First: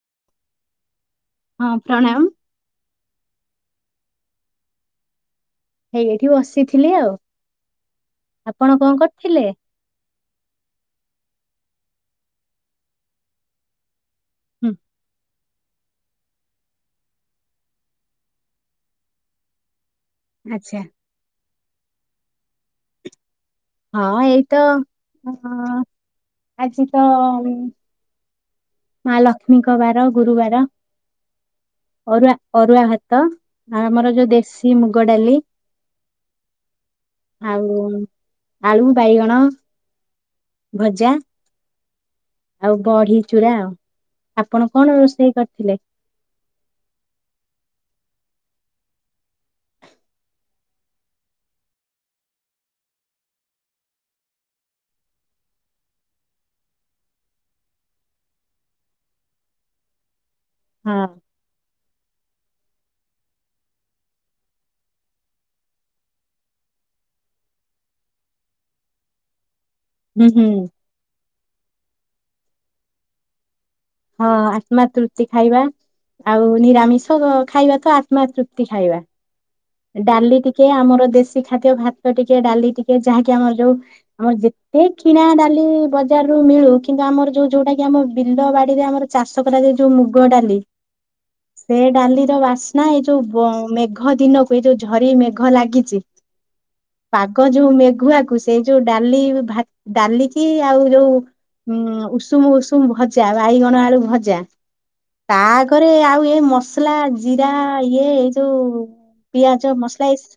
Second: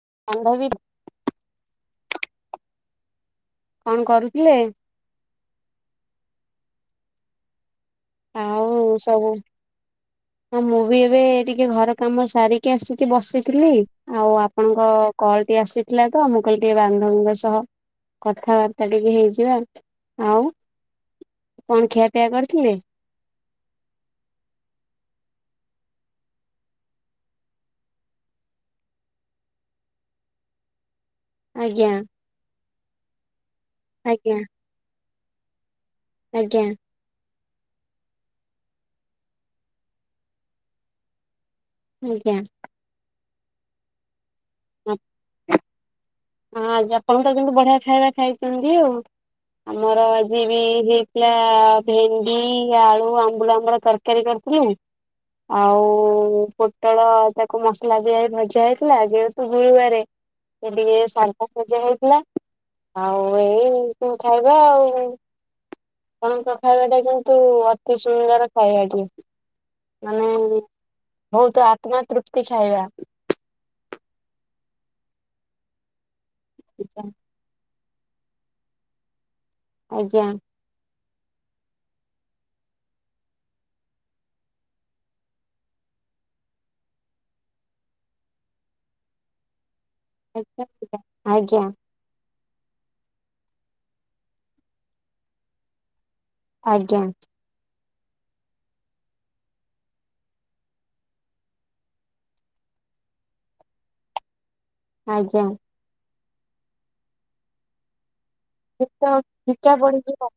[unintelligible] ହଁ ପ୍ରଣାମ୍। କଣ କରୁଥିଲେ? ହେଇ ଏଠି ବସିଥିଲି ଆଉ । ଆଉ ସବୁ ମୁଁ ବି ଏବେ ଟିକେ ଘର କାମ ସାରିକି ଆସିକି ବସିଥିଲି ଆଉ ଆପଣ ହୁଁ, ଙ୍କ କଲ୍ ଟିକେ ଆସିଥିଲା ତ ମୁଁ କହିଲି ଟିକେ ବାନ୍ଧବିଙ୍କ ସହ କଥାବାର୍ତ୍ତା ଟିକେ ହେଇଯିବା । ଆଛା । କଣ ଖିଆପିଆ କରିଥିଲେ? ହଁ ଏଇ ତ ଆଜି ତ ମା ଲକ୍ଷ୍ମୀଙ୍କ ବାର ଗୁରୁବାର। ଆଜ୍ଞା ଅରୁଆ-ଅରୁଆ ଭାତ ଆମର ଯୋଉ ଆଜ୍ଞା ଦେଶୀ ମୁଗ ଡାଲି ଆଜ୍ଞା। ଆଉ ଆଳୁ, ବାଇଗଣ ଭଜା। ଆଜ୍ଞା। ଆଉ ବଢି ଚୂୁରା, ଆ ଆପଣ କଣ ରୋଷେଇ କରିଥିଲେ? ହଁ ଆଜି ଆପଣ ତ କିନ୍ତୁ ବଢିଆ ଖାଇବା ଖାଇଛନ୍ତି ଆଉ। ଆମର ଆଜି ବି ହେଇଥିଲା ଭେଣ୍ଡି ଆଳୁ-ଆମ୍ବୁଲ ଆମର ତରକାରୀ କରିଥି [inaudible] ଆଉ ପୋଟଳ ତାକୁ ମସଲା ଦିଆ ହେଇକି ଭଜା ହେଇଥିଲା ଯେହେତୁ ଗୁରୁବାରେ ରେ। ହଁ [unintelligible] ଭଜା ହେଇଥିଲା ଆଉ ଏଇ ପୁଣି ଖାଇବା ଆଉ। ଆପଣଙ୍କ ଖାଇବା ଟା କିନ୍ତୁ ଅତି ସୁନ୍ଦର ଖାଇବା ଟିଏ। ହୁଁ ମାନେ ହୁଁ ବହୁତ ଆତ୍ମା ତୃପ୍ତି ଖାଇବା। ହଁ ଆତ୍ମା ତୃପ୍ତି ଖାଇବା ଆଉ ନିରାମିଷ ଖାଇବା ତ ଆତ୍ମା ତୃପ୍ତି ଖାଇବା ଆଜ୍ଞା ଡାଲି ଟିକେ ଆମର ଦେଶ ଦେଶୀ ଖାଦ୍ୟ ଭାତ ଟିକେ ଡାଲି ଟିକେ ଯାହାକି ଆମର ଯୋଉ ଆମର ଯେତେ କିଣା ଡାଲି ବଜାର ମିଳୁ କିନ୍ତୁ ଆମର ଯୋଉ ଯୋଉଟା କି ଆମ ବିଲ ବାଡିରେ ଆମର ଚାଷ କରାଯାଉ ଯୋଉ ମୁଗ ଡାଲି ଆଜ୍ଞା ଆଜ୍ଞା ସେ ଡାଲିର ବାସ୍ନା ଏଇ ଯୋଉ ବ-ମେଘ ଦିନ ଏଇ ଯୋଉ, ଝରି ମେଘ ଲାଗିଚି। ଆଜ୍ଞା। ପାଗ ଯୋଉ ମେ ଘୁଆକୁ ସେଇ ଯୋଉ ଡାଲି, ଡାଲିକି ଆଉ ଯୋଉ ହୁଁ, ଉଷୁମ ଉଷୁମ ଭଜା ବାଇଗଣ ଆଳୁ ଭଜା। ତା ଆଜ୍ଞା। ଆଗରେ ଆଉ ଏ ମସଲା ଜିରା ଇଏ ଏଇ ଯୋଉ [unintelligible] ପିଆଜ ମସଲା ପଡିଯିବ ଏସ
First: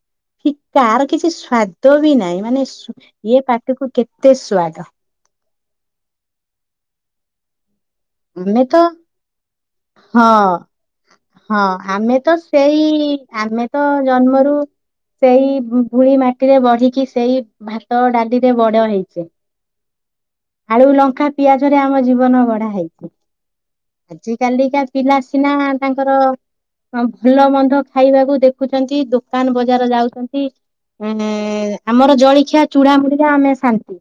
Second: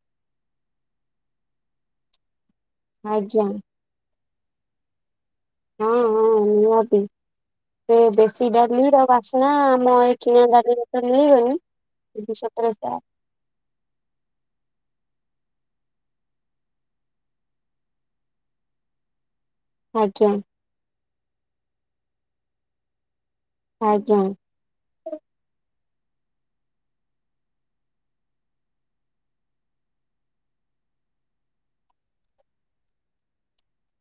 ଫିକା ଆର କିଛି ସ୍ଵାଦ ବି ନାହିଁ। ମାନେ ଏସ ଆଜ୍ଞା ଇଏ ପାଟି କୁ କେତେ ସୁଆଦ। ହଁ, ହଁ ନିହାତି। ସେ ଦେଶୀ ଆମେ ତ ଡାଲିର ବାସ୍ନା ଆମ ଏଇ ହଁ କିଣା ଡାଲିରେ ତ ମିଳିବନି। [unintelligible] କି ଆମେ ତ ଜନ୍ମରୁ ସେଇ ଧୂଳି ମାଟିରେ ବଢିକି ସେଇ ଭାତ ଡାଲିରେ ବଡ ହେଇଚେ। ଆଜ୍ଞା। ଖା ପିଆଜରେ ଆମ ଜୀବନ ଗଢା ହେଇଛି ଆଜ୍ଞା ।ଆଜି କାଲିକା ପିଲା ସିନା ତାଙ୍କର ଭଲ ମନ୍ଧ ଖାଇବାକୁ ଦେଖୁଛନ୍ତି, ଦୋକାନ ବଜାର ଯାଉଚନ୍ତି। ଅ, ନେ ଆମର ଜଳଖିଆ ଚୁଡ଼ା ମୁଢି ରେ ଆମେ ଶାନ୍ତି।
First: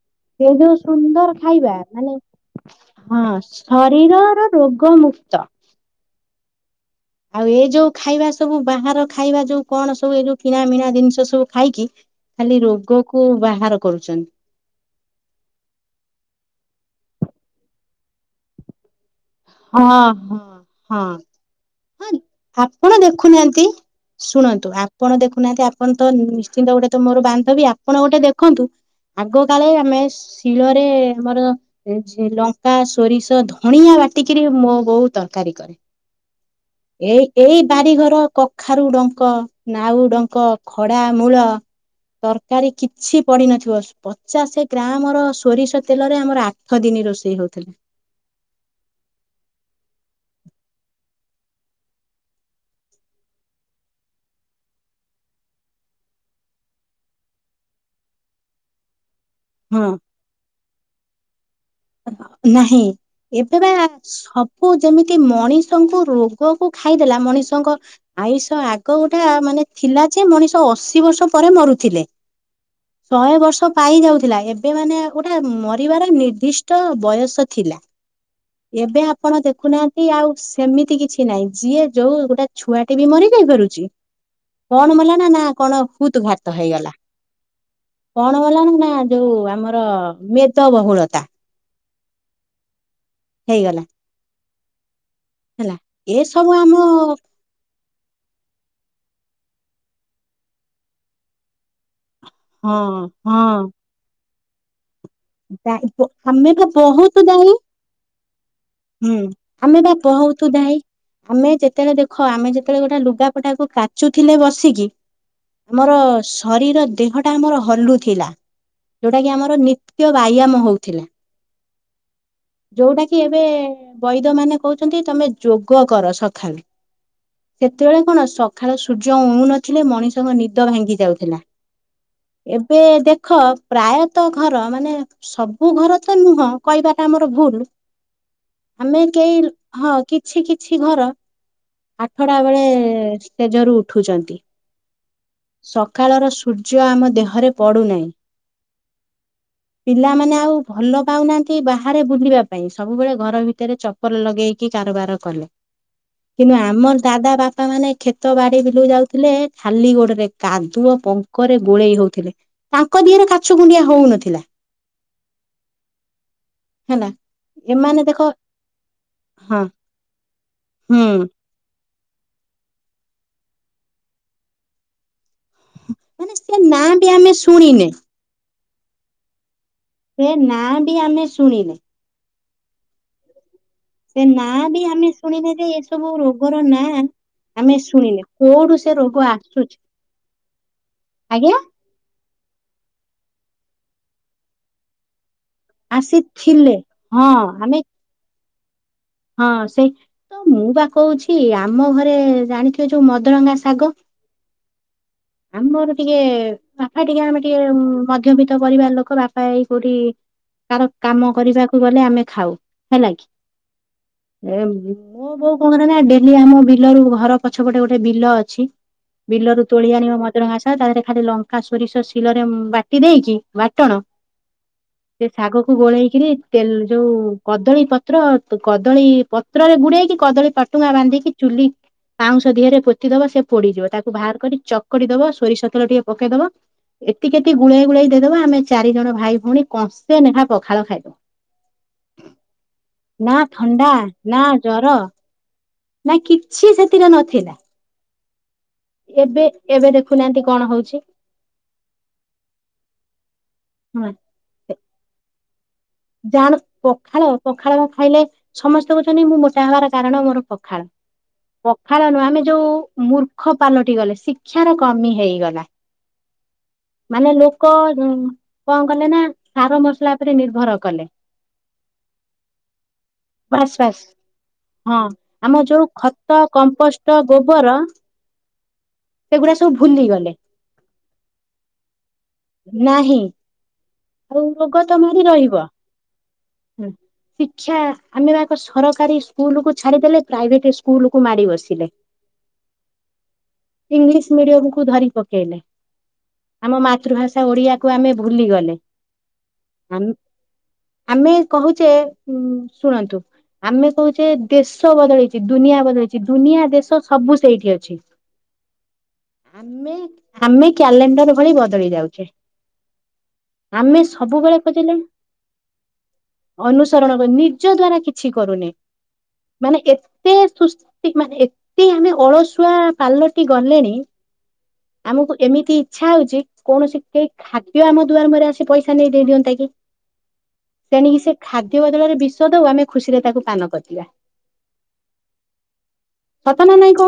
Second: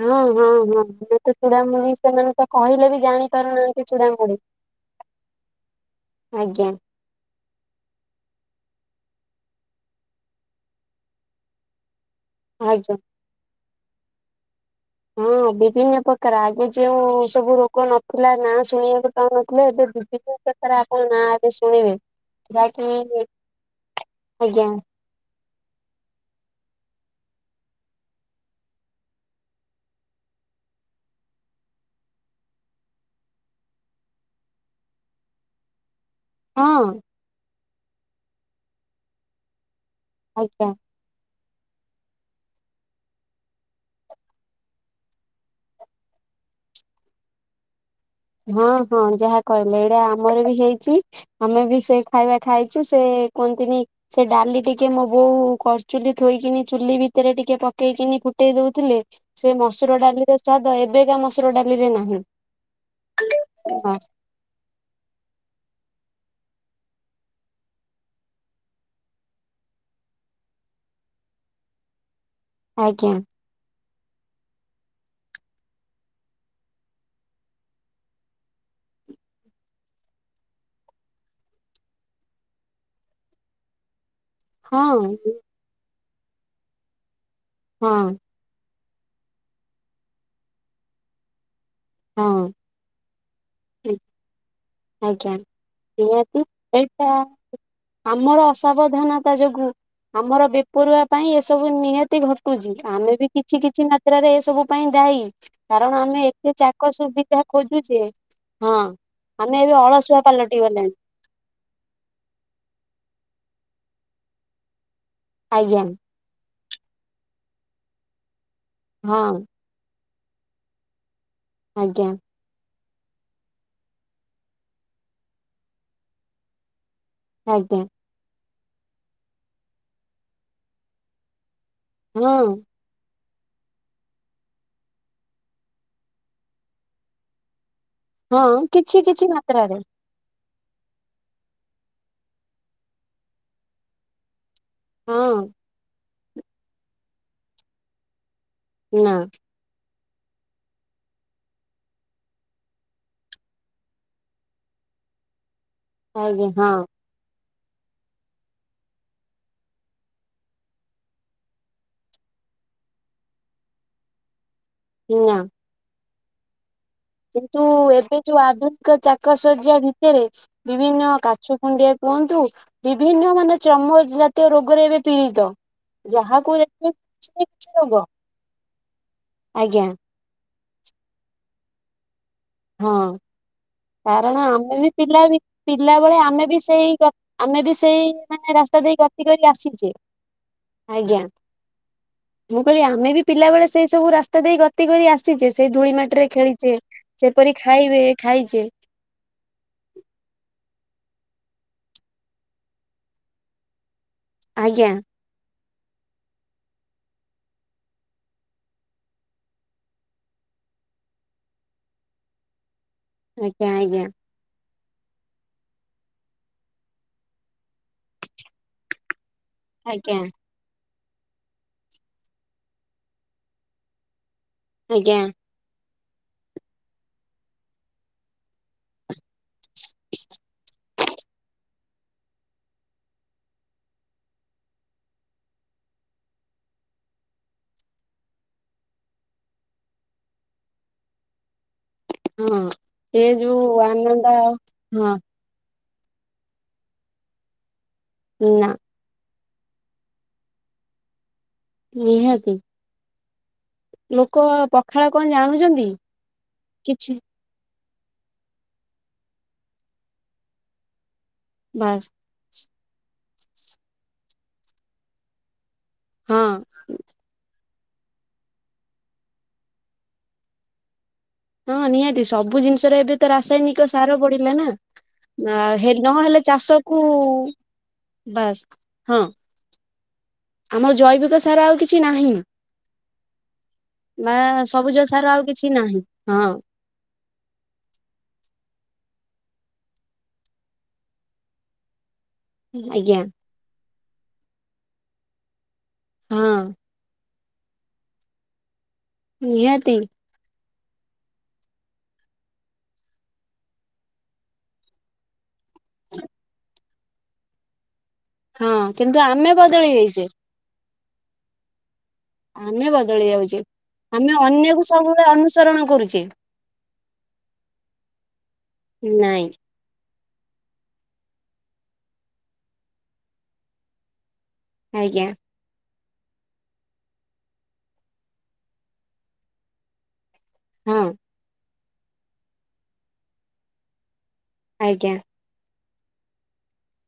ହଁ ସେ ହଁ ଯୋଉ ହଁ। ଏବେ ତ ସୁନ୍ଦର ଖାଇବା। ଚୂଡାମୁଢି ମାନେ ସେମାନେ ତ କହିଲେ ବି ହଁ, ଜାଣି ପାରୁନାହାନ୍ତି ଚୂଡାମୁଢି। ଶରୀରର ରୋଗ ମୁକ୍ତ ଆଜ୍ଞା। ଆଉ ଏଇ ଯୋଉ ଖାଇବା ସବୁ ବାହାର ଖାଇବା ଯୋଉ କଣ ସବୁ ଏ ଯୋଉ କିଣା ମିିଣା ଜିନିଷ ସବୁ ଖାଇକି। ଖାଲି ଆଜ୍ଞା ରୋଗ କୁ ବାହାର କରୁଚନ୍ତି। ହଁ ବିଭିନ୍ନ ପ୍ରକାର ଆଗେ ଯେଉଁ ସବୁ ରୋଗ ନଥିଲା। ନାଁ ଶୁଣିବାକୁ ପାଉ ନଥିଲେ, ଏବେ ହଁ ହଁ [unintelligible] ଥର ଆପଣ ହଁ। ନାଁ ଏବେ ଶୁଣିବେ ହଁ ଆପଣ ଯାହାକି ଦେଖୁନାହାନ୍ତି ଆଜ୍ଞା ଶୁଣନ୍ତୁ ଆପଣ ଦେଖୁନାହାନ୍ତି, ଆପଣ ତ ନିଶ୍ଚିନ୍ତ ଗୋଟେ ତ ମୋର ବାନ୍ଧବୀ। ଆପଣ ଗୋଟେ ଦେଖନ୍ତୁ ଆଗ କାଳେ ଆମେ ଶିଳରେ ଆମର ଏ ଝେ ଲଙ୍କା, ସୋରିଷ, ଧଣିଆ ବାଟ ଏତିକିରେ ମୋ ବୋଉ ତରକାରୀ କରେ। ହଁ ଏଇ ଏଇ ବାରି ଘର କଖାରୁଡଙ୍କ, ନାଉଡଙ୍କ, ଆଜ୍ଞା ଖଡା ମୂଳ। ତରକାରୀ କିଛି ପଡିିନଥିବ, ପଚାଶେ ଗ୍ରାମ ର ସୋରିଷ ତେଲରେ ଆମର ଆଠ ଦିନ ରୋଷ ଷେଇ ହଉଥିଲା। ହଁ, ହଁ ଯାହା କହିଲେ ଏଇଟା ଆମର ବି ହେଇଚି। ଆମେ ବି ସେ ଖାଇବା ଖାଇଚୁ। ସେ ଏ କୁହନ୍ତିନି ସେ ଡାଲି ଟିକେ ମୋ ବୋଉ କରଚୁଲି ଥୋଇକିନି। ଚୁଲି ଭିତରେ ଟିକେ ପକେଇକିନି ଫୁଟେଇ ଦଉଥିଲେ ସେ ହଁ ମସୁର ଡାଲିର ସ୍ଵାଦ ଏବେକା ମସୁର ଡାଲିରେ ନାହିଁ। ନାହିଁ ଏବେ ବା ସବୁ ଯେମିତି ମଣିଷଙ୍କୁ ରୋ ରୋଗକୁ ଖାଇଦେଲା ମଣିଷଙ୍କ ଆୟୁଷ ଆଗ ଗୋଟା ମାନେ ଥିଲା ଯେ ମଣିଷ ଅଶୀ ବର୍ ଷ ପରେ ମରୁଥିଲେ। ଆଜ୍ଞା ଶହେ ବର୍ଷ ପାଇ ଯାଉଥିଲା। ଏବେ ମାନେ ଗୋଟେ ମରିବାର ନିର୍ଦ୍ଦିଷ୍ ଟ ବୟସ ଥିଲା। ଏବେ ଆପଣ ଦେଖୁନାହାନ୍ତି ଆଉ ସେମିତି କିଛି ନାହିଁ। ଯିଏ ଯୋଉ ଗୋଟେ ଛୁଆଟି ବି ମରେ। ଇଏ କରୁଚି। କଣ ହଁ ମଲା ନା ନା କଣ ହୁତଘାତ ହେଇଗଲା। ହଁ କଣ ମଲା ନା ନା ନା ଯୋଉ ଆମର ମେଦବହୁଳତା ହଁ। ହେଇଗଲା। ଆଜ୍ଞା ହେଲା ନିହାତି ଏସବୁ ଆମ ଏଇଟା ଆମର ଅସାବଧାନ ତା ଯୋଗୁ। ଆମର ବେପରୁଆ ପାଇଁ ଏସବୁ ନିହା ତି ଘଟୁଚି ହଁ ଆମେ ବି ହଁ କିଛି କିଛି ମାତ୍ରାରେ ଏ ସବୁ ପାଇଁ ଦାଇ କାରଣ ଆମେ ଏତେ ବା ଚାକ ବହୁତ ସୁବିଧା ଦାୟୀ ଖୋଜୁଚେ। ହଁ। ହୁଁ ଏବେ ଆମେ ବା ଅଳସୁଆ ପହୁଥୁ ପାଲଟି ଦାଇ। ଗଲେଣି ଆମେ ଯେତେଳେ ଦେଖ ଆମେ ଯେତେଳେ ଗୋଟେ ଲୁଗା ପ ଟାକୁ କାଚୁଥିଲେ ବସିକି। ଆଜ୍ଞା ଆମର ସ ଶରୀର ଦେହଟା ଆମର ହଲୁ ଥିଲା, ଯୋଉଟା ହଁ କି ଆମର ନି ତ୍ୟ ବ୍ୟାୟାମ ହଉଥିଲା। ଆଜ୍ଞା। ଯୋଉଟା କି ଏବେ ବଇଦ ମାନେ କହୁଛନ୍ତି, ତମେ ଯୋଗ କର ସଖାଳୁ। ଆଜ୍ଞା ସେତେବେଳେ କଣ ସଖାଳ ସୂର୍ଯ୍ୟ ଉଉଁ ନଥିଲେ, ମଣିଷଙ୍କ ନିଦ ଭାଙ୍ଗି ଯାଉଥିଲା। ହଁ ଏବେ ଦେଖ ଖ, ପ୍ରାୟତଃ ଘର ମାନେ ସବୁ ଘର ତ ନୁହଁ, କହିବାଟା ଆମର ଭୁଲ। ହଁ କିଛି ଆମେ କିଛି କେହି, ମାତ୍ରାରେ ହଁ କିଛି କିଛି କିଛି ଘର, ଆଠଟାବେଳେ ଶେଯରୁ ଉଠୁଛନ୍ତି। ହଁ ସଖାଳର ସୂର୍ଯ୍ୟ ଆମ ଦେହରେ ପଡ଼ୁନାହିଁ। ନାଁ। ପିଲାମାନେ ଆଉ ଭଲ ପାଉନାହାଁନ୍ତି ବାହାରେ ବୁଲିବା ପାଇଁ। ସବୁବେଳେ ଘର ଭିତରେ ଚପଲ ଲଗେଇକି କାରବାର କଲେ। କିନ୍ତୁ ଆଜ୍ଞା ଆମର ଦାଦା ବାପା ବାପା ମାନେ କ୍ଷେତ, ବାଡି, ବିଲୁକୁ ଯାଉଥିଲେ, ଖାଲି ଗୋଡରେ, କାଦୁଅ ପଙ୍କରେ ଗୋଳେଇ ହଉଥିଲେ। ତାଙ୍କ ଦିହରେ କାଛୁ କୁଣ୍ଡିଆ ହଉ ନଥିଲା। ନା। ହେନା କିନ୍ତୁ ଏବେ ଯୋଉ ଆଧୁନିକ ଚାକ ହଁ ଶଯ୍ୟା ଭିତେରେ, ହୁଁ ବିଭିନ୍ନ କାଛୁ କୁଣ୍ଡିଆ କୁହନ୍ତୁ, ବିଭିନ୍ନ ମାନେ ଚମ ଜାତୀୟ ରୋଗରେ ଏବେ ପୀଡିତ। ମାନେ ସେ ଯାହାକୁ ବି ନାଁ ଦେଖିବ ଆମେ କିଛି କିଛି ଶୁଣିନେ ରୋଗ। ଆଜ୍ଞା। ହଁ ଟିକେ ଆମେ ଶୁଣିଲେ ହଁ। କାରଣ ନାଁ ଆମେ ବି ପିଲାବି ଶୁଣିନେ ଯେ ଏସବୁ ପିଲାବେଳେ, ଆମେ ବି ରୋଗର ନାଁ ସେଇ ଗ ଆମେ ବି ସେଇ ଶୁଣିନେ ମାନେ ରା କୋଉଠୁ ରାସ୍ତା ସେ ଦେଇ ଗତି ରୋଗ କରି ଆସୁଛି ଆସିଚେ। ଆଜ୍ଞା। ମୁଁ କହିଲି ଆମେ ବି ପିଲାବେଳେ ସେଇ ସବୁ ରାସ୍ତା ଦେଇ ଗତି କରି ଆସିଚେ, ସେଇ ଧୂଳି ମାଟିରେ ଖେଳିଛେ। ଆସିଥିଲେ ହଁ ସେପରି ଆମେ ଖାଇବେ, ଖାଇଚେ ହଁ। ସେଇ ତ ମୁଁ ବା କହୁଛି, ଆମ ଘରେ ଜାଣିଥିବେ ଯୋଉ ମଦରଙ୍ଗା ଶାଗ ଆଜ୍ଞା। ଆମର ଟିକେ ବାପା ଟିକେ ଆମେ ଟିକେ ମଧ୍ୟବିତ୍ତ ପରିବାର ଲୋକ, ବାପା ଏଇ କୋଉଠି କାର କାମ କରିବାକୁ ଗଲେ, ଆମେ ଖାଉ। ହେଲା କି ଆଜ୍ଞା ଆଜ୍ଞା। ମୋ ବୋଉ କଣ କରେ ନା, ଡେଲି ଆମ ବିଲରୁ ଘର ପଛପଟେ ଗୋଟେ ବିଲ ଅଛି ବିଲରୁ ତୋଳି ଆଣିବ ଆଜ୍ଞା ମଦରଙ୍ଗା ଶାଗ, ତା ଦେହରେ ଇଆଡେ ଲଙ୍କା, ସୋରିଷ ଶିଳରେ ବାଟି ଦେଇକି, ବାଟଣ ଆଜ୍ଞା। ସେ ଶାଗକୁ ଗୋଳେଇକିରି, ତେଲ ଯୋଉ କଦଳୀ ପତ୍ର ତ କଦଳୀ ପତ୍ରରେ ଗୁଡେଇକି, କଦଳୀ ପାଟୁଙ୍ଗା ବାନ୍ଧିକି, ଚୁଲି ପାଉଁଶ ଧିଏରେ ପୋତି ଦବ, ସେ ପୋଡିଯିବ। ତାକୁ ବାହାର କରି ଚକଡି ଦବ, ସୋରିଷ ତେଲ ଟିକେ ପକେଇଦବ ଏତିକି ଏତିକି ଗୁଳେଇ ଗୁଳେଇ ଦେଇଦବ, ଆମେ ଚାରି ଜଣ ଭାଇ ଭଉଣୀ କଂସେ ନେଖା ପଖାଳ ଖାଇଦଉ। ହଁ। ସେ ନା ଯୋଉ ଥଣ୍ଡା, ଆନନ୍ଦ ନା ଜ୍ଵର, ହଁ ନା କିଛି, ସେଥିରେ ନଥିଲା। ନା। ଏବେ ଏବେ ଦେଖୁନାହାଁନ୍ତି କଣ ହଉଛି? ନିହାତି। ହଁ ଲୋକ ଆ ପଖାଳ କଣ ଜାଣୁଛନ୍ତି? ଜାଣ କିଛି ପଖାଳ, ପଖାଳ ବା ଖାଇଲେ ସମସ୍ତେ କହୁଛନ୍ତି ମୁଁ ମୋଟା ହେବାର କାରଣ ମୋର ପଖାଳ। ବାସ୍ ପଖାଳ ନୁହଁ, ଆମେ ଯୋଉ ମୂର୍ଖ ପାଲଟି ଗଲେ, ଶିକ୍ଷାର କମି ହେଇଗଲା। ହଁ ମାନେ ଲୋ ଲୋକ କଣ କଲେ ନା, ସାର ମସଲା ଉପରେ ନିର୍ଭର କଲେ। ହଁ ନିହାତି ସବୁ ଜିନିଷରେ ଏବେ ତ ବାସ୍ ରାସାୟନିକ ବାସ୍ ସାର ପଡିଲା ନା। ହଁ। ହେ, ଆମ ଯୋଉ ନ ଖତ ହେଲେ ଚାଷକୁ କମ୍ପୋଷ୍ଟ ଗୋବର ବାସ୍ ସେଗୁଡା ସବୁ ଭୁଲିଗଲେ। ଆଉ ଜୈବିକ ସାର ଆଉ କିଛି ନାହିଁ ନାହିଁ। ବା ଆଉ ରୋଗ ସବୁଜ ତମରି ସାର ଆଉ ରହିବ, କିଛି ନାହିଁ ହଁ ହୁଁ। ଶିକ୍ଷା ଆମେ [unintelligible] ସରକାରୀ ସ୍କୁଲକୁୁ ଛାଡିଦେଲେ, ପ୍ରାଇଭେଟ ସ୍କୁଲକୁ ମାଡି ବସିଲେ। ଆଜ୍ଞା। ଇଂଲିଶ ମିଡିୟମକୁୁ ଧରି ପକେଇଲେ। ହଁ। ଭାଷା ଓଡିଆକୁ ଆମେ ଭୁଲି ଗଲେ। ନିହାତି। ଆମ ଆମେ କହୁଛେ ଉ ଶୁଣନ୍ତୁ ଆମେ କହୁଛେ ଦେଶ ବଦଳେଇଛି, ଦୁନିଆ ବଦଳେଇଛି, ଦୁନିଆ ଦେଶ ସବୁ ସେଇଠି ଅଛି ହଁ କିନ୍ତୁ ବଦଳି ଆମେ, ଯାଇଛେ ଆମେ କ୍ୟାଲେଣ୍ଡର ଭଳି ବଦଳି ଯାଉଛେ। ଆମେ ବଦଳି ଯାଉଛେ, ଆମେ ସବୁବେଳେ ଅନ୍ୟକୁ ଖୋଜିଲେ ସବୁବେଳେ ଅନୁସରଣ କରୁଛେ। ଅନୁସରଣ ନିଜ ଦ୍ଵାରା କିଛି କରୁନେ, ନାଇଁ ମାନେ ଏତେ ସୁସ୍ ତିକ ମାନେ ଏତେ ଆମେ ଅଳସୁଆ ପାଲଟି ଗଲେଣି। ଆଜ୍ଞା ଆମକୁ ଏମିତି ଇଚ୍ଛା ହଉଛି କୌଣସି କେହି ଖାଦ୍ୟ ଆମ ଦୁଆର ମୁହଁରେ ଆସି ପଇସା ଦେଇ ଦିଅନ୍ତା କି? ହଁ ସେଣିକି ସେ ଖାଦ୍ୟ ବଦଳରେ ବିଷ ଦଉ, ଆମେ ଖୁସିରେ ତାକୁ ପାନ କରିଯିବା। ଆଜ୍ଞା। ସତ ନା ନାଇକ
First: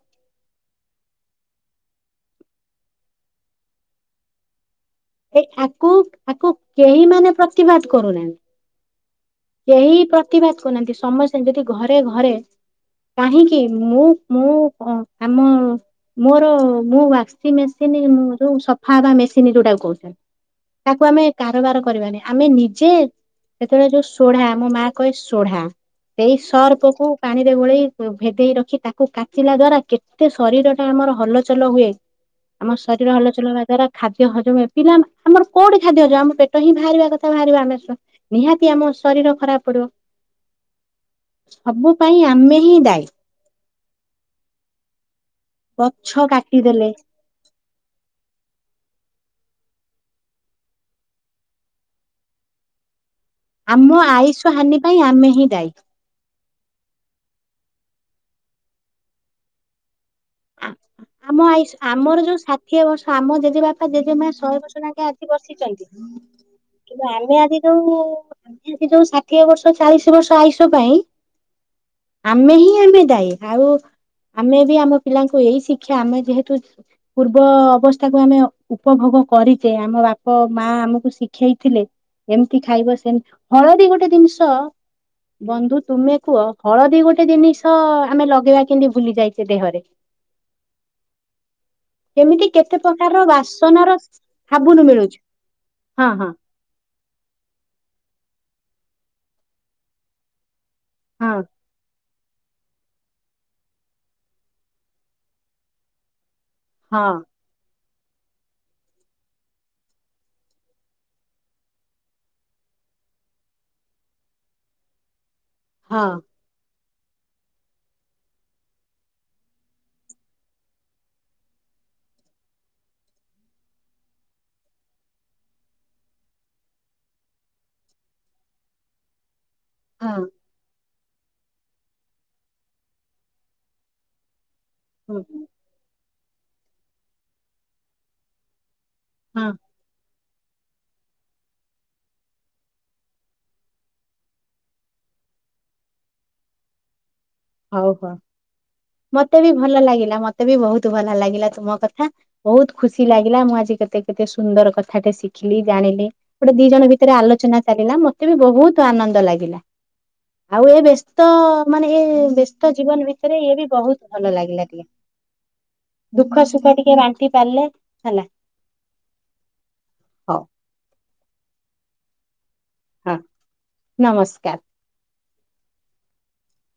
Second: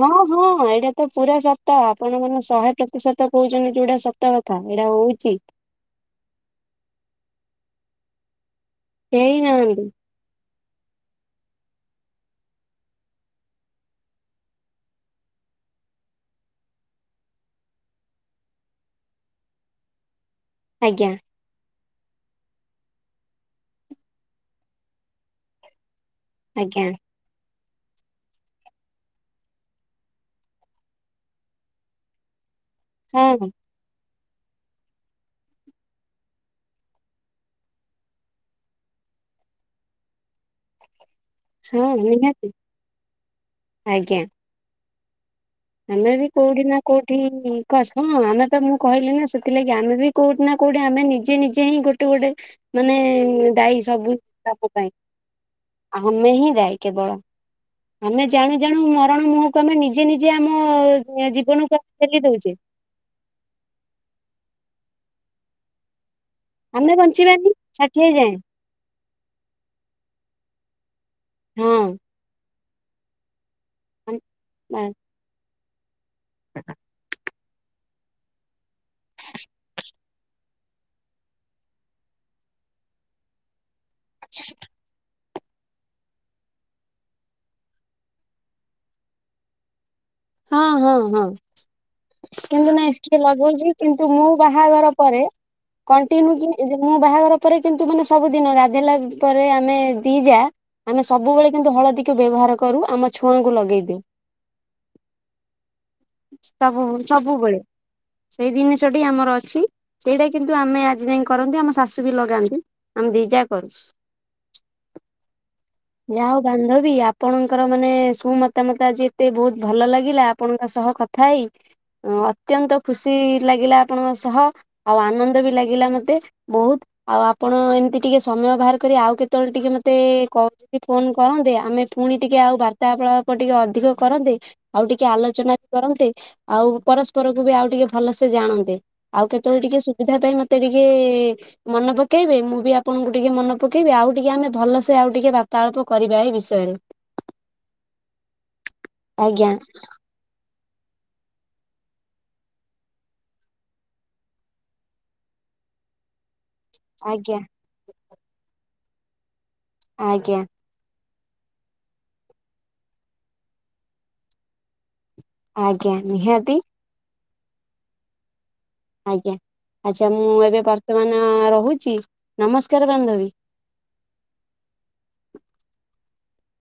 ହଁ, ହଁ, ଏଇଟା ତ ପୁରା ସ ତ ଆପଣ ମାନେ ଶହେ ପ୍ରତିଶତ କହୁଛନ୍ତି ଯୋଉଟା ସତ କଥା। ଏଇଟା ହଉଛି ଏଇ ଆକୁ ଆକୁ କେହି ମାନେ ପ୍ରତିବାଦ କରୁନାହାନ୍ତି। ହେଇନାହାନ୍ତି କେହି ପ୍ରତିବାଦ କରୁନାହାନ୍ତି, ସମସ୍ତେ ଯଦି ଘରେ ଘରେ କାହିଁକି- ମୁଁ ମୁଁ ଆମ ମୋର ମୁଁ ୱାସିଂ ମେସିନ ଯୋଉ ସଫା ବା ମେସିନ ଯୋଉଟା କହୁ ତାକୁ ଆଜ୍ଞା ଆମେ କାରବାର କରିବାନି, ଆମେ ନିଜେ ସେତେବେଳେ ଯୋଉ ସୋଢା, ମୋ ମା କହେ ସୋଢା, ସେଇ ଆଜ୍ଞା ସର୍ପକୁ ପାଣି ଗୋଳେଇ ଭେଦେଇ ରଖି ତାକୁ କାଚିଲା ଦ୍ଵାରା, କେତେ ଶରୀର ଟା ଆମର ହଲଚଲ ହୁଏ। ଆମ ଶରୀର ହଲଚଲ ହଁ ହେବା ଦ୍ୱାରା ଖାଦ୍ୟ ଖାଦ୍ୟ ହଜମ ଅଛିନା, ଆମର କୋଉଠି ଖାଦ୍ୟ ହଜମ ଆମ ପେଟ ହିଁ ବାହାରିବା କଥା, ବାହାରିବ, ଆମେ ନିହାତି ଆମ ଶରୀର ଖରାପ ପଡିବ, ହଁ ସବୁ ପାଇଁ ନିହାତି ଆମେ ହିଁ ଦାୟୀ। ଆଜ୍ଞା। ଗଛ ଆମେ ବି କୋଉଠି ନା କାଟିଦେଲେ କୋଉଠି ଙ୍କ ଆସମ ଆମେ ତ ମୁଁ କହିଲି ନା ସେ ଥିଲା କି, ଆମେ ବି କୋଉଠି ନା କୋଉଠି ଆମେ ନିଜେ ନିଜେ ହିଁ ଗୋଟେ ଗୋଟେ ମାନେ ଦାଇ ଆମ ସବୁ ଆୟୁଷ ତା ହାନି ପାଇଁ, ଆମେ ହିଁ ଦାୟୀ। ଆମେ ହିଁ ଥାଏ କେବଳ, ଆମେ ଜାଣୁ ଜାଣୁ ମରଣ ମୁହଁକୁ ଆମେ ନିଜେ ନିଜ ଆମ ଆଇସ ଆମର ଯୋଉ ଦଉଛେ ଷାଠିଏ ବର୍ଷ ଆମ ଜେଜେ ବାପା ଜେଜେ ମା ଶହେ ବର୍ଷ ନାକେ ଆଜି ବସିଛନ୍ତି କିନ୍ତୁ ଆମେ ବଞ୍ଚିବାନି ଆଜି ଯୋଉ ଷାଠିଏ ଯାଏଁ ଏଠି ଷାଠି ଷାଠିଏ ବର୍ଷ ଚାଳିଶ ବର୍ଷ ଆୟୁଷ ପାଇଁ ହଁ ଆମେ ହିଁ ଆମେ ଦାଏ। ଆଉ ଆମ ଆମେ ବି ନା ଆମ ପିଲାଙ୍କୁ ଏଇ ଶିକ୍ଷା ଆମେ ଯେହେତୁ ପୂର୍ବେ ତ ଅବସ୍ଥାକୁ ଆମେ ଉପଭୋଗ କରିଚେ ଆମ ବାପ ତାଙ୍କ ମା ଆମକୁ ଶିଖେଇଥିଲେ, ଏମତି ଖାଇବ ସେମତି, ହଳଦୀ ଗୋଟେ ଗୋଟେ ଜିନିଷ ବନ୍ଧୁ ତୁମେ କୁହ? ହଳଦୀ ଗୋଟେ ଜିନିଷ ଆମେ ଲଗେଇବା କେମତି ଭୁଲି ଯାଇଛେ ଦେହରେ। ହଁ ହଁ ହଁ। କେମିତି କିନ୍ତୁ କେତେ ନାଇଁ ପ୍ରକାରର ଷ୍ଟିକେମଜଉଛି ବାସନର କିନ୍ତୁ ମୁଁ ସାବୁନ ବାହାଘର ମିଳୁଛି ପରେ ହଁ ହଁ କଣ୍ଟିନିଉ ଯେ, ମୋ ବାହାଘର ପରେ କିନ୍ତୁ ମାନେ ସବୁ ଦିନ ଗାଧୋଇେଇଲା ପରେ ଆମେ ଦି ଯା ଆମେ ସବୁବେଳେ କିନ୍ତୁ ହଳଦୀ ବ୍ୟବହାର କରୁ ଆମ ଛୁଆଙ୍କୁ ଲଗେଇଦଉ। ସବୁ ହଁ ସବୁବେଳେ। ସେଇ ଜିନିଷଟି ଆମର ଅଛି ସେଇଟା କିନ୍ତୁ ଆମେ ଆଜି ଯାଏ କରନ୍ତି ଆମ ଶାଶୁ ବି ଲଗାନ୍ତି। ଆମେ ଦି ଯା କରୁ। ହଁ ଯା ହଉ ବାନ୍ଧବୀ ଆପଣଙ୍କର ମାନେ ସୁମତାମତ ଆଜି ଏତେ ବହୁତ ଭଲ ଲାଗେ ଲାଗିଲା ଆପଣଙ୍କ ସହ କଥା ହେଇ। ଅତ୍ୟନ୍ତ ଖୁସି ଲାଗିଲା ଆପଣଙ୍କ ସହ ଆଉ ଆନନ୍ଦ ବି ଲାଗିଲା ମତେ ବହୁତ୍। ଆଉ ଆପଣ ଏମିତି ଟିକେ ସମୟ ବାହାର କରି ଆଉ କେତେବେଳେ ଟିକେ ମତେ ହଁ କରୁଚିନ୍ତି। ଫୋନ କରନ୍ତେ ଆମେ ପୁଣି ଟିକେ ଆଉ ବାର୍ତ୍ତାଳାପ ଟିକେ ଅଧିକ କରନ୍ତେ। ଆଉ ଟିକେ ହଁ ହଁ ଆଲୋଚନା ବି କରନ୍ତେ ଆଉ ପରସ୍ପରକୁୁ ବି ଆଉ ଟିକେ ଭଲସେ ଜାଣନ୍ତେ। ଆଉ ହଁ କେତେବେଳେ ଟିକେ ସୁବଧା ସେ ପାଇଁ ମତେ ଟିକେ ମନ ପକେଇବେ ମୁଁ ବି ଆପଣଙ୍କୁ ଟିକେ ମନେ ପକେଇବି ଆଉ ଟିକେ ଆମେ ଭଲସେ ଆ ଟିକେ ବାର୍ତାଳାପ କରିବା ଏ ବିଷୟରେ। ହଉ ହଉ ମତେ ବି ଆଜ୍ଞା ଭଲ ଲାଗେ। ମତେ ବି ବହୁତ ଭଲ ଲାଗିଲା ତୁମ କଥା ବହୁତ ଖୁସି ଲାଗିଲା ମୁଁ ଆଜି କେତେ କେତେ ସୁନ୍ଦର କଥା ଟେ ଶିଖିଲି ଜାଣିଲି ଗୋଟେ ଦି ଜଣ ଭିତରେ ଆଜ୍ଞା ଆଲୋଚନା ଚାଲିଲା ମତେ ବି ବହୁତ ଆନନ୍ଦ ଲାଗିଲା। ଆଜ୍ଞା। ତ ମାନେ ଏ ବ୍ୟସ୍ତ ଜୀବନ ଭିତରେ ଇଏ ବି ବହୁତ ଭଲ ଲାଗିଲା ଟିକେ। ଆଜ୍ଞା ଦୁଃଖ ନିହାତି ସୁଖ ଟିକେ ବାଣ୍ଟି ପାରିଲେ ହେଲା। ଆଜ୍ଞା ଆଛା ମୁଁ ହଉ ଏବେ ବର୍ତ୍ତମାନ ରହୁଛି। ନମସ୍କାର ହଁ ବାନ୍ଧବୀ। ନମସ୍କାର।